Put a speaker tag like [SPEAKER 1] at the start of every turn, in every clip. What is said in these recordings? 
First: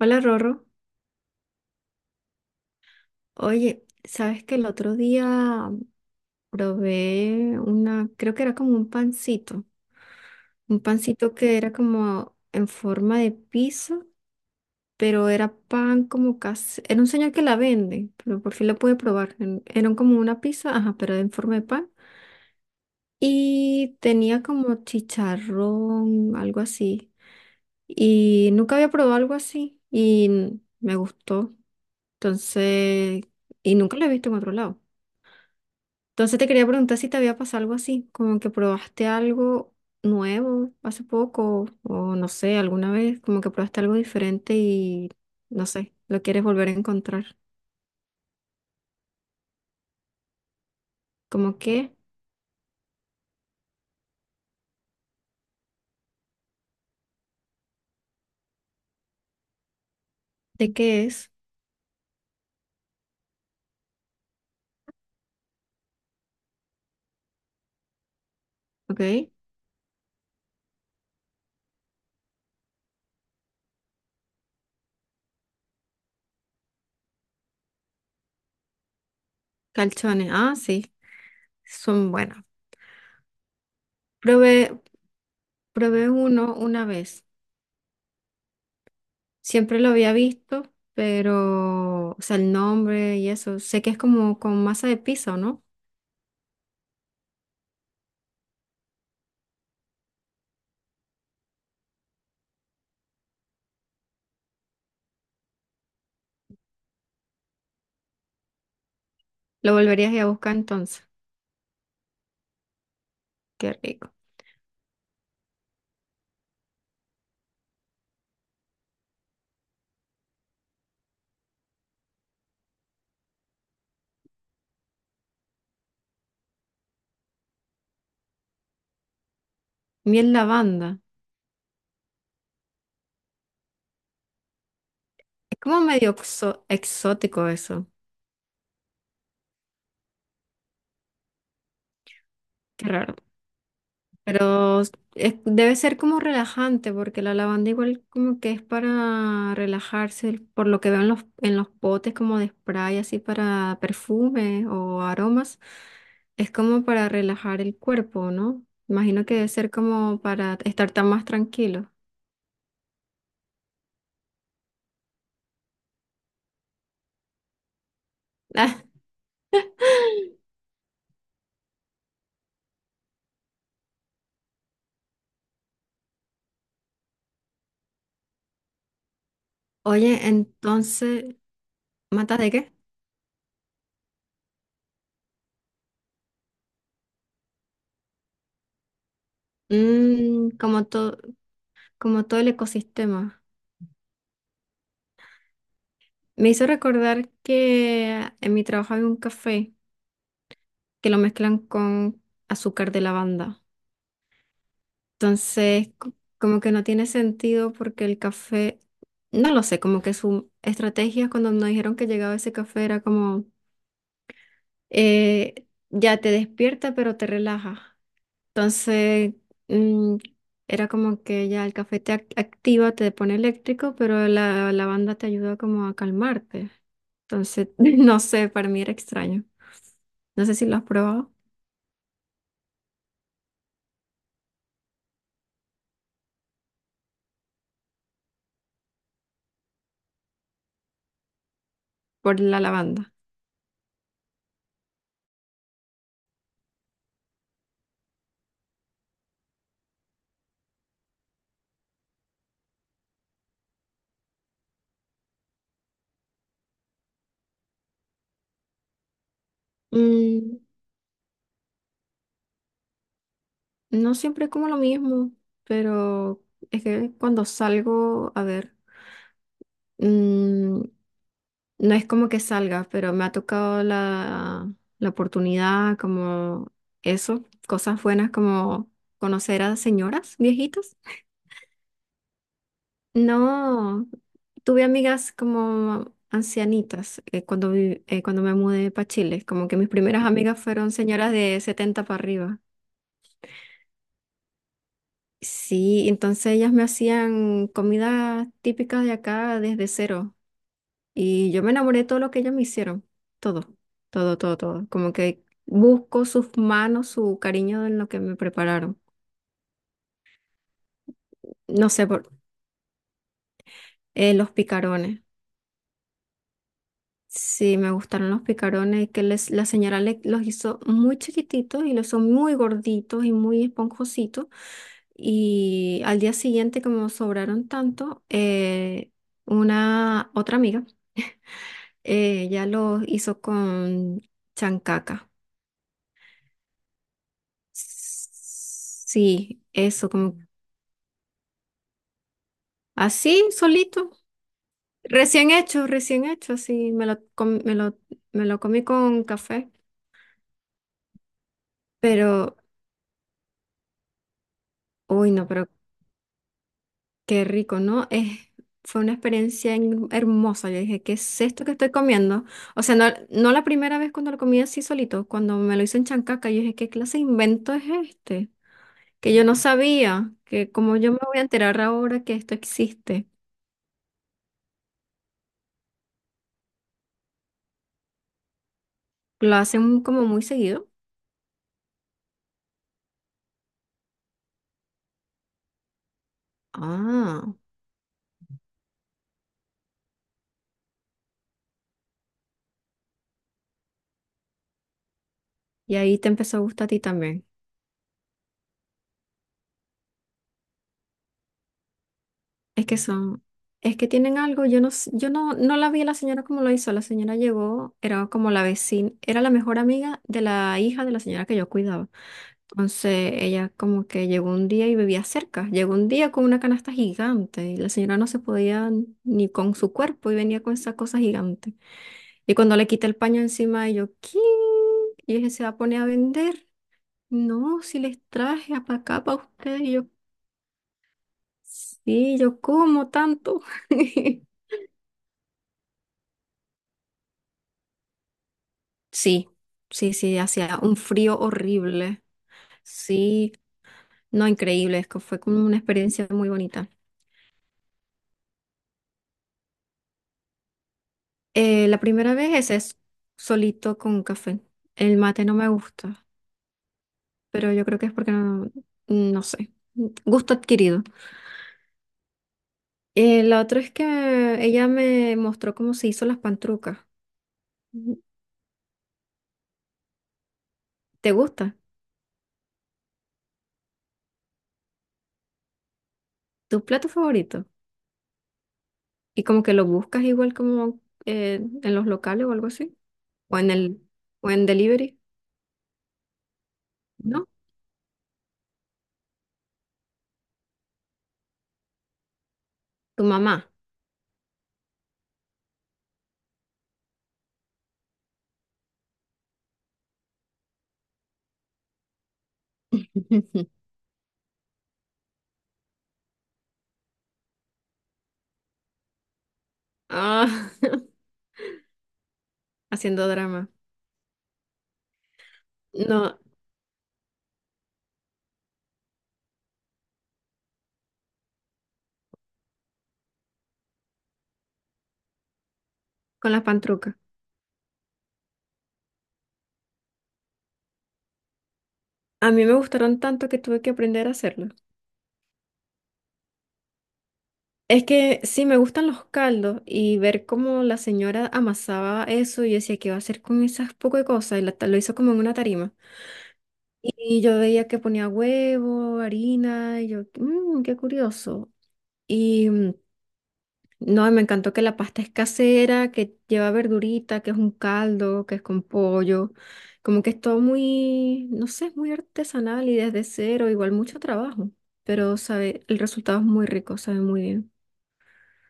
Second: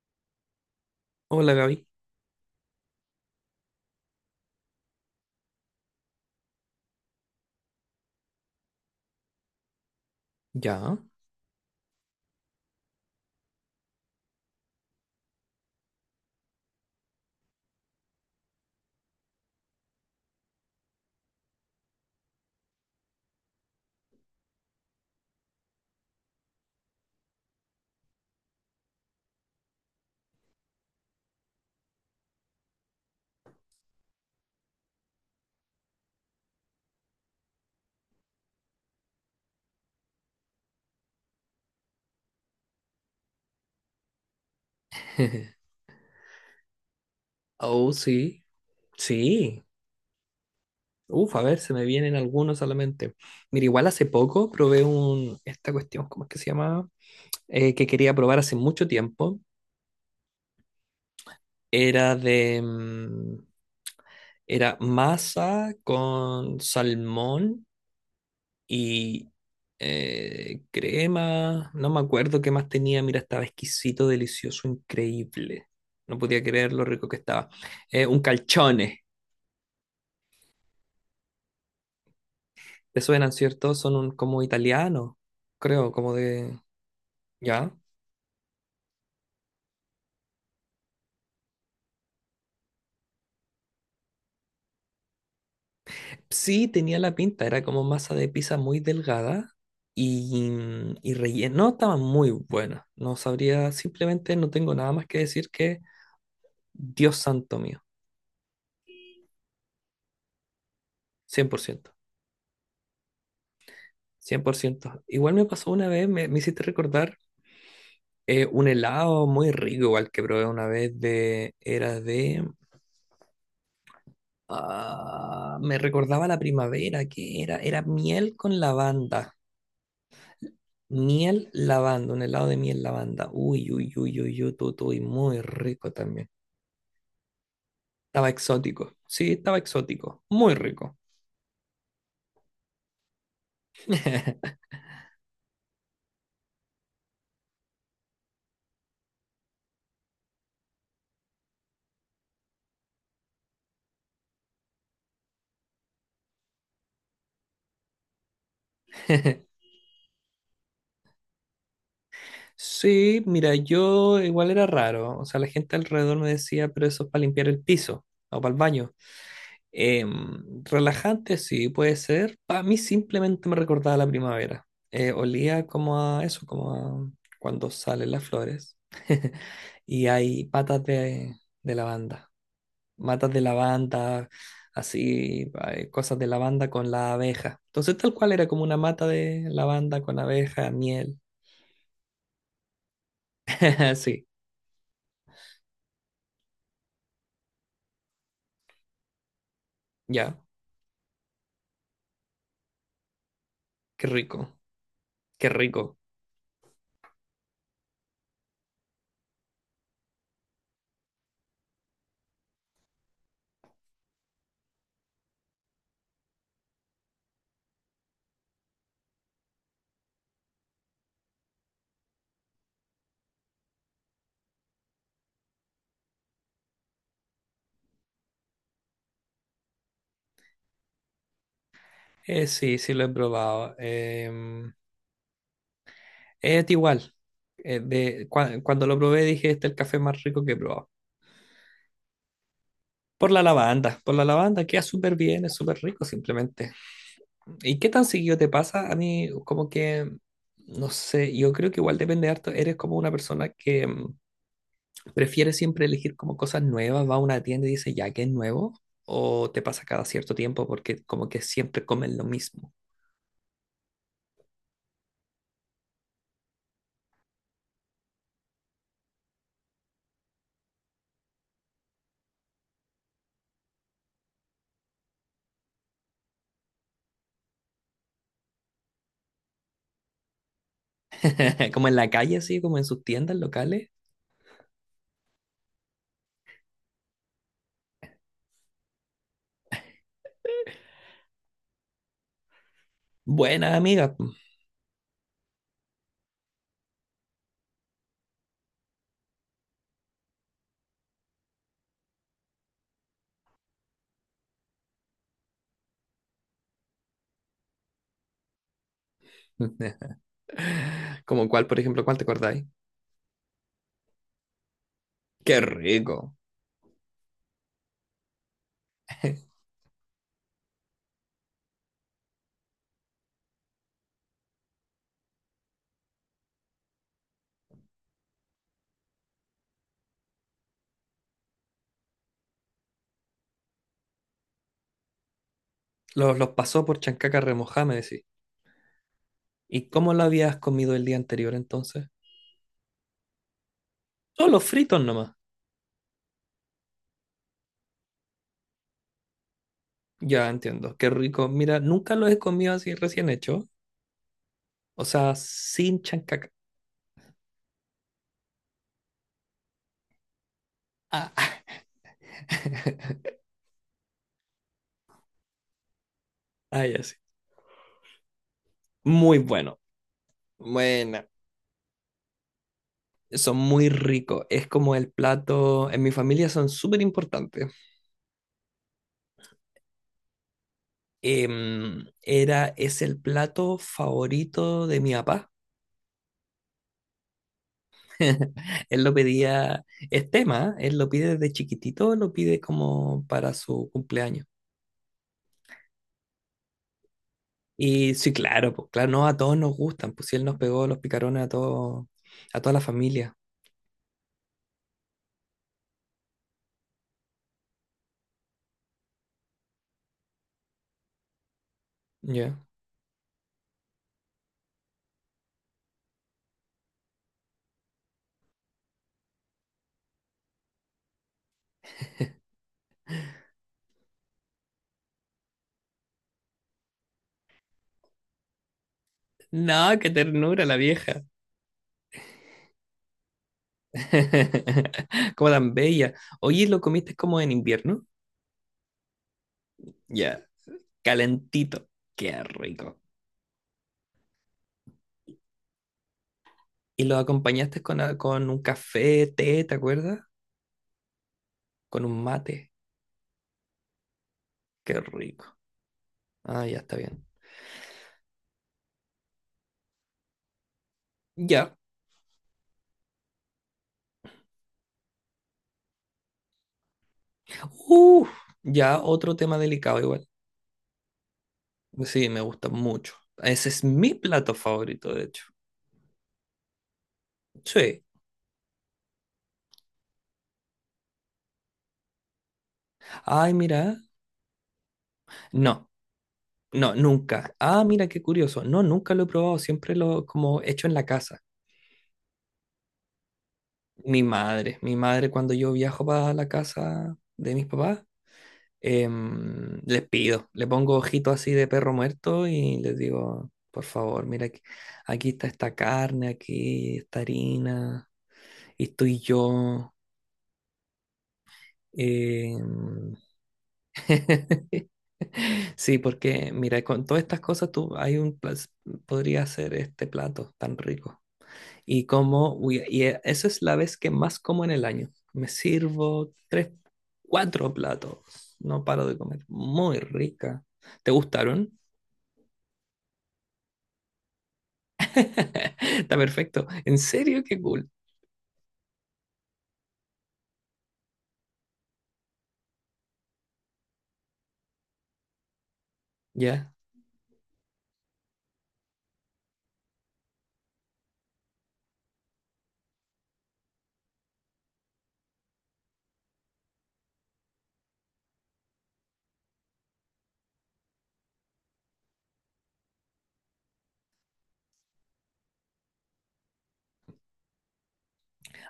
[SPEAKER 1] Hola Rorro,
[SPEAKER 2] Hola Gaby.
[SPEAKER 1] oye, sabes que el otro día probé una, creo que era como un
[SPEAKER 2] Ya.
[SPEAKER 1] pancito que era como en forma de pizza, pero era pan como casi, era un señor que la vende, pero por fin lo pude probar, era como una pizza, ajá, pero en forma de pan, y tenía como chicharrón, algo así, y nunca había probado algo así, y me gustó, entonces, y nunca lo he visto en otro lado. Entonces te quería preguntar si te había pasado algo así, como que probaste algo nuevo hace poco o no sé, alguna vez, como que probaste algo diferente y no sé, lo quieres volver a encontrar.
[SPEAKER 2] Oh, sí. Sí. Uf, a ver,
[SPEAKER 1] ¿Cómo
[SPEAKER 2] se me
[SPEAKER 1] qué?
[SPEAKER 2] vienen algunos a la mente. Mira, igual hace poco probé un, esta cuestión, ¿cómo es que se llama? Que quería probar hace mucho tiempo.
[SPEAKER 1] ¿De qué es?
[SPEAKER 2] Era de, era masa con salmón
[SPEAKER 1] ¿Ok?
[SPEAKER 2] y crema. No me acuerdo qué más tenía. Mira, estaba exquisito, delicioso, increíble. No podía creer lo rico que estaba. Un calchone.
[SPEAKER 1] Calzones. Ah, sí, son buenos.
[SPEAKER 2] Te suenan, ¿cierto? Son un, como
[SPEAKER 1] Probé,
[SPEAKER 2] italianos, creo,
[SPEAKER 1] probé
[SPEAKER 2] como
[SPEAKER 1] uno
[SPEAKER 2] de...
[SPEAKER 1] una vez.
[SPEAKER 2] ¿Ya?
[SPEAKER 1] Siempre lo había visto, pero, o sea, el nombre y eso. Sé que es como con masa de piso, ¿no?
[SPEAKER 2] Sí, tenía la pinta, era como masa de pizza muy delgada y, y relleno. No, estaban muy buenas. No sabría, simplemente no tengo nada más que decir que Dios santo mío,
[SPEAKER 1] Lo volverías a ir a buscar entonces.
[SPEAKER 2] cien por ciento,
[SPEAKER 1] Qué rico.
[SPEAKER 2] 100%. Igual me pasó una vez, me hiciste recordar un helado muy rico, igual que probé una vez de... Era de... ah, me recordaba la primavera, que era, era miel con lavanda.
[SPEAKER 1] Miel lavanda.
[SPEAKER 2] Miel lavanda, un helado de miel lavanda. Uy, uy, uy, uy, uy, muy
[SPEAKER 1] Es como
[SPEAKER 2] rico
[SPEAKER 1] medio
[SPEAKER 2] también.
[SPEAKER 1] exótico eso,
[SPEAKER 2] Estaba exótico. Sí, estaba exótico. Muy rico.
[SPEAKER 1] qué raro. Pero debe ser como relajante, porque la lavanda igual como que es para relajarse, por lo que veo en los, potes como de spray, así para perfume o aromas, es como para relajar el cuerpo, ¿no? Imagino que debe ser como para estar tan más tranquilo.
[SPEAKER 2] Sí, mira, yo igual era raro. O sea, la gente alrededor me decía, pero eso es para limpiar el piso o para el
[SPEAKER 1] Ah,
[SPEAKER 2] baño. Relajante, sí, puede ser. Para mí simplemente me recordaba la primavera. Olía como a eso, como a cuando salen las flores y
[SPEAKER 1] oye,
[SPEAKER 2] hay patas
[SPEAKER 1] entonces,
[SPEAKER 2] de lavanda.
[SPEAKER 1] ¿matas de qué?
[SPEAKER 2] Matas de lavanda, así, cosas de lavanda con la abeja. Entonces, tal cual era como una mata de lavanda con abeja,
[SPEAKER 1] Como todo,
[SPEAKER 2] miel.
[SPEAKER 1] como todo el ecosistema.
[SPEAKER 2] Sí,
[SPEAKER 1] Me hizo recordar que en mi trabajo había un café
[SPEAKER 2] ya,
[SPEAKER 1] que lo mezclan con azúcar de lavanda.
[SPEAKER 2] qué rico, qué
[SPEAKER 1] Entonces,
[SPEAKER 2] rico.
[SPEAKER 1] como que no tiene sentido porque el café, no lo sé, como que su estrategia cuando nos dijeron que llegaba ese café era como, ya te despierta pero te relaja. Entonces, mm, era como que ya el café te activa, te pone eléctrico, pero la lavanda te ayuda como a calmarte. Entonces, no sé, para mí era extraño. No sé si lo has probado
[SPEAKER 2] Sí, sí lo he probado. Es igual. Cuando lo probé dije, este es el café más rico que he probado.
[SPEAKER 1] por la lavanda.
[SPEAKER 2] Por la lavanda, queda súper bien, es súper rico simplemente. ¿Y qué tan seguido te pasa? A mí como que, no sé, yo creo que igual depende harto, eres como una persona que, ¿prefieres siempre elegir como cosas nuevas? Va a una tienda y dice, ya que es nuevo, o te pasa cada cierto
[SPEAKER 1] Mm,
[SPEAKER 2] tiempo porque como que siempre comen lo mismo.
[SPEAKER 1] no siempre como lo mismo, pero es que cuando salgo, a ver, no es como que salga, pero me ha tocado la oportunidad, como eso, cosas buenas como conocer a señoras viejitas.
[SPEAKER 2] Como en la calle, así, como en sus tiendas locales.
[SPEAKER 1] No, tuve amigas como ancianitas cuando, cuando me mudé para Chile, como que mis primeras amigas fueron señoras de 70 para arriba.
[SPEAKER 2] Buena amiga.
[SPEAKER 1] Sí, entonces ellas me hacían comida típica de acá desde cero. Y yo me enamoré de todo lo que ellos me hicieron, todo, todo, todo, todo. Como que busco sus manos, su cariño en lo que me prepararon.
[SPEAKER 2] ¿Como cuál, por
[SPEAKER 1] No
[SPEAKER 2] ejemplo,
[SPEAKER 1] sé,
[SPEAKER 2] cuál te acordáis?
[SPEAKER 1] los picarones.
[SPEAKER 2] Qué rico.
[SPEAKER 1] Sí, me gustaron los picarones, que la señora los hizo muy chiquititos y los son muy gorditos y muy esponjositos. Y al día siguiente, como sobraron tanto, una otra amiga, ella los hizo con chancaca.
[SPEAKER 2] Los pasó por chancaca remojada, me decís.
[SPEAKER 1] Sí,
[SPEAKER 2] ¿Y
[SPEAKER 1] eso,
[SPEAKER 2] cómo lo
[SPEAKER 1] como
[SPEAKER 2] habías comido el día anterior entonces?
[SPEAKER 1] así, solito.
[SPEAKER 2] Solo fritos nomás.
[SPEAKER 1] Recién hecho, así. Me lo comí con café.
[SPEAKER 2] Ya entiendo, qué rico. Mira, nunca los he
[SPEAKER 1] Pero,
[SPEAKER 2] comido así recién hecho. O
[SPEAKER 1] uy,
[SPEAKER 2] sea,
[SPEAKER 1] no, pero
[SPEAKER 2] sin chancaca.
[SPEAKER 1] qué rico, ¿no? Fue una experiencia hermosa. Yo dije, ¿qué es
[SPEAKER 2] Ah,
[SPEAKER 1] esto que estoy comiendo? O sea, no, no la primera vez cuando lo comí así solito, cuando me lo hizo en Chancaca, yo dije,
[SPEAKER 2] ah,
[SPEAKER 1] ¿qué
[SPEAKER 2] ya sí.
[SPEAKER 1] clase de invento es este? Que
[SPEAKER 2] Muy
[SPEAKER 1] yo no
[SPEAKER 2] bueno.
[SPEAKER 1] sabía, que como yo me
[SPEAKER 2] Bueno,
[SPEAKER 1] voy a enterar ahora que esto existe.
[SPEAKER 2] son muy ricos. Es como el plato, en mi familia son súper importantes.
[SPEAKER 1] Lo hacen como muy seguido.
[SPEAKER 2] Es el plato favorito de mi papá.
[SPEAKER 1] Ah.
[SPEAKER 2] Él lo pedía, es tema, ¿eh? Él lo pide desde chiquitito, lo pide como para su cumpleaños.
[SPEAKER 1] Y ahí te empezó a gustar a ti también.
[SPEAKER 2] Y sí, claro, pues claro, no a todos nos gustan, pues si él nos pegó los picarones a todos, a toda la
[SPEAKER 1] Es que
[SPEAKER 2] familia.
[SPEAKER 1] son, es que tienen algo, yo no, s- yo no, no la vi a la señora como lo hizo. La señora llegó, era como la vecina, era la mejor amiga de la hija de la señora que yo cuidaba.
[SPEAKER 2] Ya.
[SPEAKER 1] Entonces ella como que llegó un día y vivía cerca. Llegó un día con una canasta gigante y la señora no se podía ni con su cuerpo y venía con esa cosa gigante. Y cuando le quité el paño encima, y yo, ¿qué? Y dije, se va a poner a vender. No, si les traje para acá para ustedes.
[SPEAKER 2] No, qué ternura la vieja.
[SPEAKER 1] Sí, yo como tanto.
[SPEAKER 2] Como tan bella. Oye, ¿lo comiste como en invierno?
[SPEAKER 1] Sí, sí, sí,
[SPEAKER 2] Ya,
[SPEAKER 1] hacía un frío
[SPEAKER 2] calentito.
[SPEAKER 1] horrible.
[SPEAKER 2] Qué rico.
[SPEAKER 1] Sí, no, increíble, es que fue como una experiencia muy bonita.
[SPEAKER 2] Y lo acompañaste con, a- con un café, té, ¿te acuerdas?
[SPEAKER 1] La
[SPEAKER 2] Con un
[SPEAKER 1] primera vez
[SPEAKER 2] mate.
[SPEAKER 1] es solito con café.
[SPEAKER 2] Qué
[SPEAKER 1] El mate no
[SPEAKER 2] rico.
[SPEAKER 1] me gusta,
[SPEAKER 2] Ah, ya está bien.
[SPEAKER 1] pero yo creo que es porque no sé, gusto adquirido.
[SPEAKER 2] Ya.
[SPEAKER 1] La otra es que ella me mostró cómo se hizo las pantrucas. Mm,
[SPEAKER 2] Uf, ya otro tema delicado igual.
[SPEAKER 1] ¿Te gusta?
[SPEAKER 2] Sí, me gusta mucho. Ese es mi plato favorito, de hecho.
[SPEAKER 1] ¿Tu plato favorito?
[SPEAKER 2] Sí.
[SPEAKER 1] Y como que lo buscas igual como en los locales o algo así.
[SPEAKER 2] Ay,
[SPEAKER 1] o en
[SPEAKER 2] mira.
[SPEAKER 1] el, o en delivery,
[SPEAKER 2] No, no,
[SPEAKER 1] ¿no?
[SPEAKER 2] nunca. Ah, mira, qué curioso. No, nunca lo he probado. Siempre lo como hecho en la casa.
[SPEAKER 1] Tu mamá.
[SPEAKER 2] Mi madre cuando yo viajo para la casa de mis papás les pido, le pongo ojito así de perro muerto y les digo, por favor, mira, aquí, aquí está esta carne, aquí esta harina, y estoy yo.
[SPEAKER 1] Ah,
[SPEAKER 2] em,
[SPEAKER 1] haciendo drama.
[SPEAKER 2] Sí,
[SPEAKER 1] No,
[SPEAKER 2] porque mira, con todas estas cosas tú hay un plas- podría hacer este plato tan rico. Y como uy, y e- esa es la vez que más como en el año. Me sirvo
[SPEAKER 1] con las
[SPEAKER 2] tres,
[SPEAKER 1] pantrucas.
[SPEAKER 2] cuatro platos. No paro de comer. Muy rica. ¿Te gustaron?
[SPEAKER 1] A mí me gustaron tanto que tuve que aprender a hacerlo.
[SPEAKER 2] Está perfecto. ¿En serio? Qué cool.
[SPEAKER 1] Es que sí, me gustan los caldos y ver cómo la señora amasaba eso y yo decía, ¿qué va a hacer con esas poco de cosas? Y lo hizo como en una tarima.
[SPEAKER 2] Ya.
[SPEAKER 1] Y yo veía que ponía huevo, harina, y yo, qué curioso." Y no, y me encantó que la pasta es casera, que lleva verdurita, que es un caldo, que es con pollo. Como que es todo muy, no sé, es muy artesanal y desde cero, igual mucho trabajo. Pero sabe, el resultado es muy rico, sabe muy bien.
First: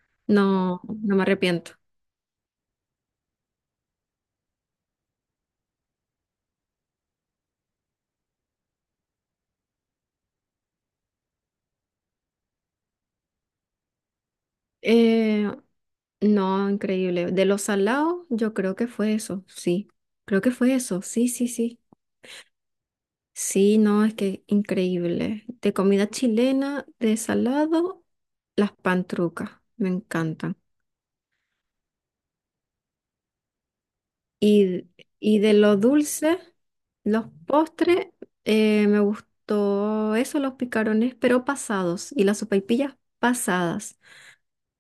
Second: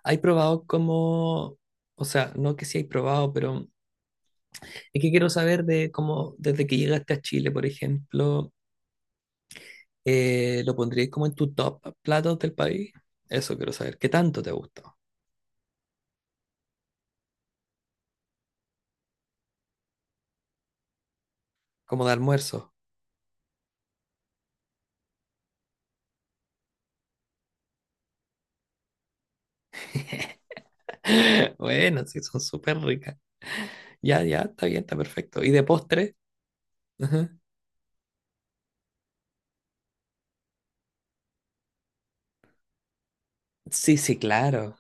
[SPEAKER 2] ¿Hay probado
[SPEAKER 1] No, no me
[SPEAKER 2] cómo,
[SPEAKER 1] arrepiento.
[SPEAKER 2] o sea, no que sí hay probado, pero es que quiero saber de cómo, desde que llegaste a Chile, por ejemplo, lo pondrías como en tu top platos del país? Eso quiero saber. ¿Qué tanto te gustó?
[SPEAKER 1] Eh, no, increíble. De los salados, yo creo que fue eso, sí. Creo que fue eso, sí, sí, sí.
[SPEAKER 2] Como de almuerzo.
[SPEAKER 1] Sí, no, es que increíble. De comida chilena, de salado, las pantrucas, me encantan.
[SPEAKER 2] Bueno, sí, son súper ricas. Ya, ya, está bien,
[SPEAKER 1] Y,
[SPEAKER 2] está
[SPEAKER 1] y
[SPEAKER 2] perfecto. ¿Y
[SPEAKER 1] de
[SPEAKER 2] de
[SPEAKER 1] lo
[SPEAKER 2] postre?
[SPEAKER 1] dulce, los
[SPEAKER 2] Ajá.
[SPEAKER 1] postres, me gustó eso, los picarones, pero pasados, y las sopaipillas
[SPEAKER 2] Sí,
[SPEAKER 1] pasadas.
[SPEAKER 2] sí, claro.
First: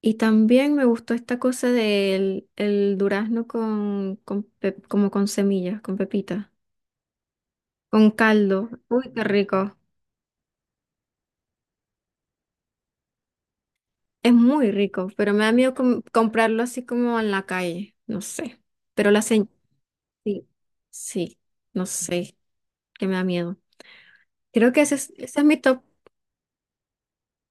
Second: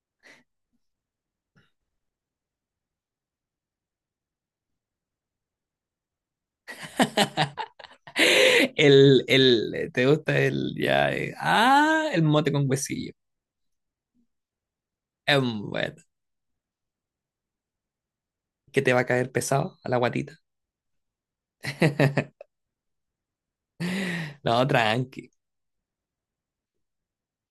[SPEAKER 1] Y también me gustó esta cosa del el durazno con, como con semillas, con pepitas, con caldo. Uy, qué rico.
[SPEAKER 2] El, ¿te gusta el, ya, el mote con huesillo?
[SPEAKER 1] Es muy rico, pero
[SPEAKER 2] Es
[SPEAKER 1] me da miedo
[SPEAKER 2] bueno.
[SPEAKER 1] comprarlo así como en la calle, no sé.
[SPEAKER 2] Que te va a
[SPEAKER 1] Pero la
[SPEAKER 2] caer
[SPEAKER 1] señal,
[SPEAKER 2] pesado a la guatita.
[SPEAKER 1] sí, sí, no sé, que me da miedo.
[SPEAKER 2] No,
[SPEAKER 1] Creo que ese es,
[SPEAKER 2] tranqui.
[SPEAKER 1] ese es mi top.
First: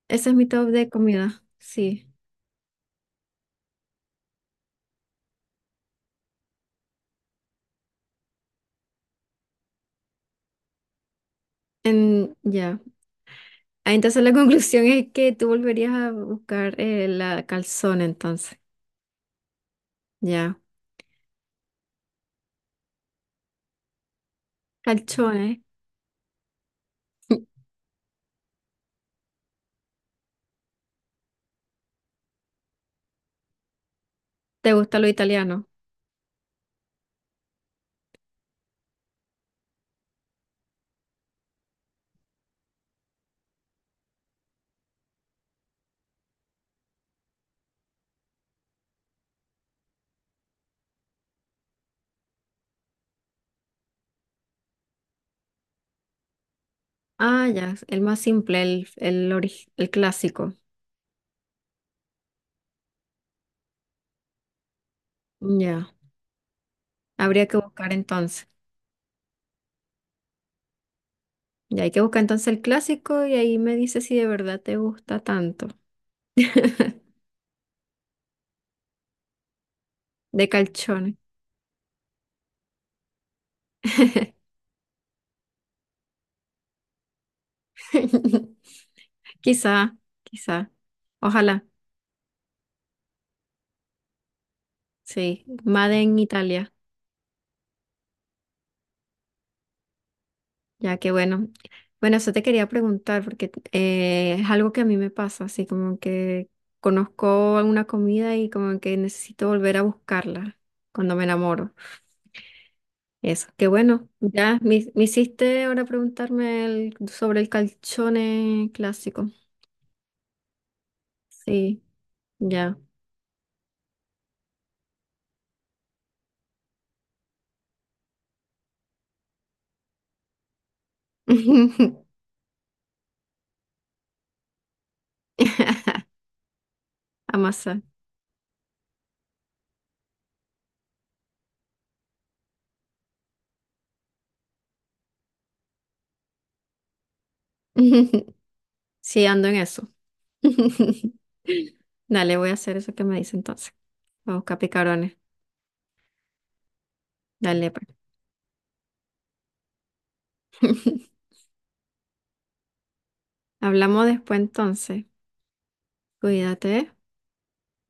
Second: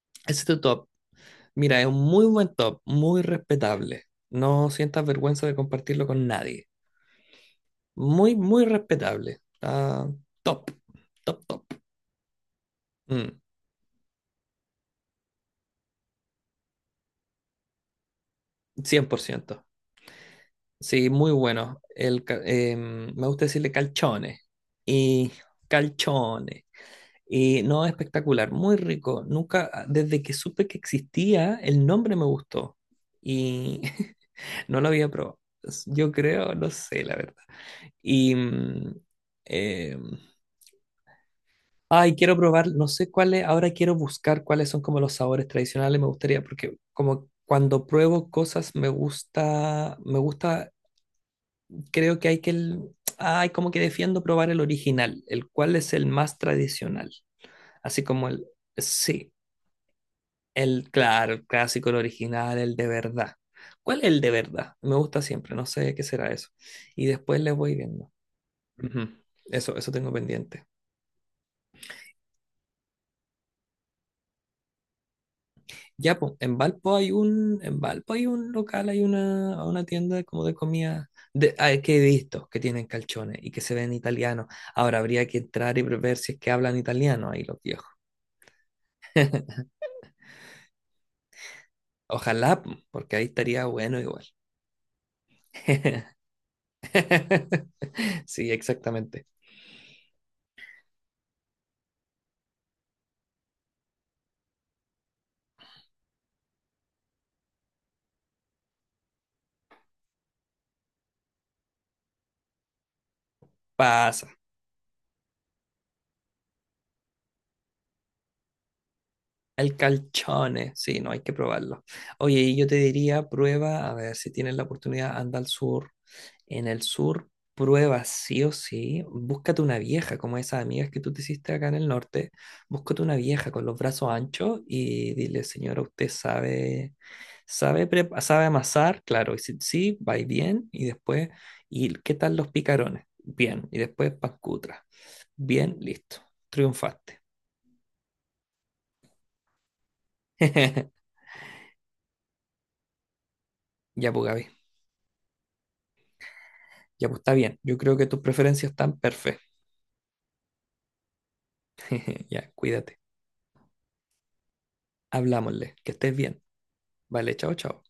[SPEAKER 1] Ese es
[SPEAKER 2] Ese es
[SPEAKER 1] mi
[SPEAKER 2] tu
[SPEAKER 1] top
[SPEAKER 2] top.
[SPEAKER 1] de comida,
[SPEAKER 2] Mira, es un
[SPEAKER 1] sí.
[SPEAKER 2] muy buen top, muy respetable. No sientas vergüenza de compartirlo con nadie. Muy, muy respetable. Está top, top, top.
[SPEAKER 1] En, ya.
[SPEAKER 2] Mm,
[SPEAKER 1] Ah, entonces la conclusión es que tú volverías a buscar la calzone, entonces.
[SPEAKER 2] 100%.
[SPEAKER 1] Ya.
[SPEAKER 2] Sí, muy bueno. Me gusta decirle calchones y
[SPEAKER 1] Calzone.
[SPEAKER 2] calchones. Y no, espectacular, muy rico. Nunca, desde que supe que existía, el nombre me gustó. Y
[SPEAKER 1] ¿Te
[SPEAKER 2] no lo
[SPEAKER 1] gusta lo
[SPEAKER 2] había probado.
[SPEAKER 1] italiano?
[SPEAKER 2] Yo creo, no sé, la verdad. Y... mm, eh, Ay, quiero probar, no sé cuáles, ahora quiero buscar cuáles son como los sabores tradicionales, me gustaría, porque como cuando pruebo cosas me gusta, creo que hay que, ay, como que defiendo probar el original, el cual es el más tradicional,
[SPEAKER 1] Ah, ya. El
[SPEAKER 2] así
[SPEAKER 1] más
[SPEAKER 2] como el,
[SPEAKER 1] simple, el, el,
[SPEAKER 2] sí,
[SPEAKER 1] ori- el clásico.
[SPEAKER 2] el, claro, el clásico, el original, el de verdad. ¿Cuál es el de verdad? Me gusta siempre, no
[SPEAKER 1] Ya.
[SPEAKER 2] sé qué será eso. Y después
[SPEAKER 1] Habría
[SPEAKER 2] les
[SPEAKER 1] que
[SPEAKER 2] voy
[SPEAKER 1] buscar
[SPEAKER 2] viendo.
[SPEAKER 1] entonces.
[SPEAKER 2] Ujú. Eso tengo pendiente.
[SPEAKER 1] Ya hay que buscar entonces el clásico y ahí me dices si de verdad te gusta tanto.
[SPEAKER 2] Ya, pues, en Valpo hay un local, hay una tienda como
[SPEAKER 1] De
[SPEAKER 2] de comida,
[SPEAKER 1] calzone.
[SPEAKER 2] de, ah, que he visto que tienen calzones y que se ven italianos. Ahora habría que entrar y ver si es que hablan italiano ahí los viejos.
[SPEAKER 1] Quizá, quizá. Ojalá.
[SPEAKER 2] Ojalá, po, porque ahí estaría bueno igual.
[SPEAKER 1] Sí. Made en Italia.
[SPEAKER 2] Sí, exactamente.
[SPEAKER 1] Ya, que bueno. Bueno, eso te quería preguntar porque es algo que a mí me pasa, así como que conozco alguna comida y como que necesito volver a buscarla cuando me enamoro. Eso, qué bueno.
[SPEAKER 2] Pasa.
[SPEAKER 1] Ya, me hiciste ahora preguntarme sobre el calzone clásico.
[SPEAKER 2] El calzone, sí, no hay que probarlo.
[SPEAKER 1] Sí,
[SPEAKER 2] Oye, y yo te
[SPEAKER 1] ya.
[SPEAKER 2] diría, prueba, a ver si tienes la oportunidad, anda al sur. En el sur, prueba sí o sí, búscate una vieja, como esas amigas que tú te hiciste acá en el norte, búscate una vieja con los brazos anchos y dile, señora, usted sabe,
[SPEAKER 1] Amasar.
[SPEAKER 2] sabe, prepa- sabe amasar, claro, y si sí, va y bien, y después, ¿y qué tal los picarones? Bien, y después pancutra. Bien, listo, triunfaste.
[SPEAKER 1] Sí, ando en eso. Dale, voy a hacer eso que me dice entonces.
[SPEAKER 2] Ya, pues,
[SPEAKER 1] Vamos a
[SPEAKER 2] Gaby,
[SPEAKER 1] buscar picarones.
[SPEAKER 2] ya, pues, está bien,
[SPEAKER 1] Dale,
[SPEAKER 2] yo
[SPEAKER 1] pues.
[SPEAKER 2] creo que tus preferencias están perfectas. Ya, cuídate,
[SPEAKER 1] Hablamos después entonces.
[SPEAKER 2] hablámosle, que estés bien.
[SPEAKER 1] Cuídate.
[SPEAKER 2] Vale, chao, chao.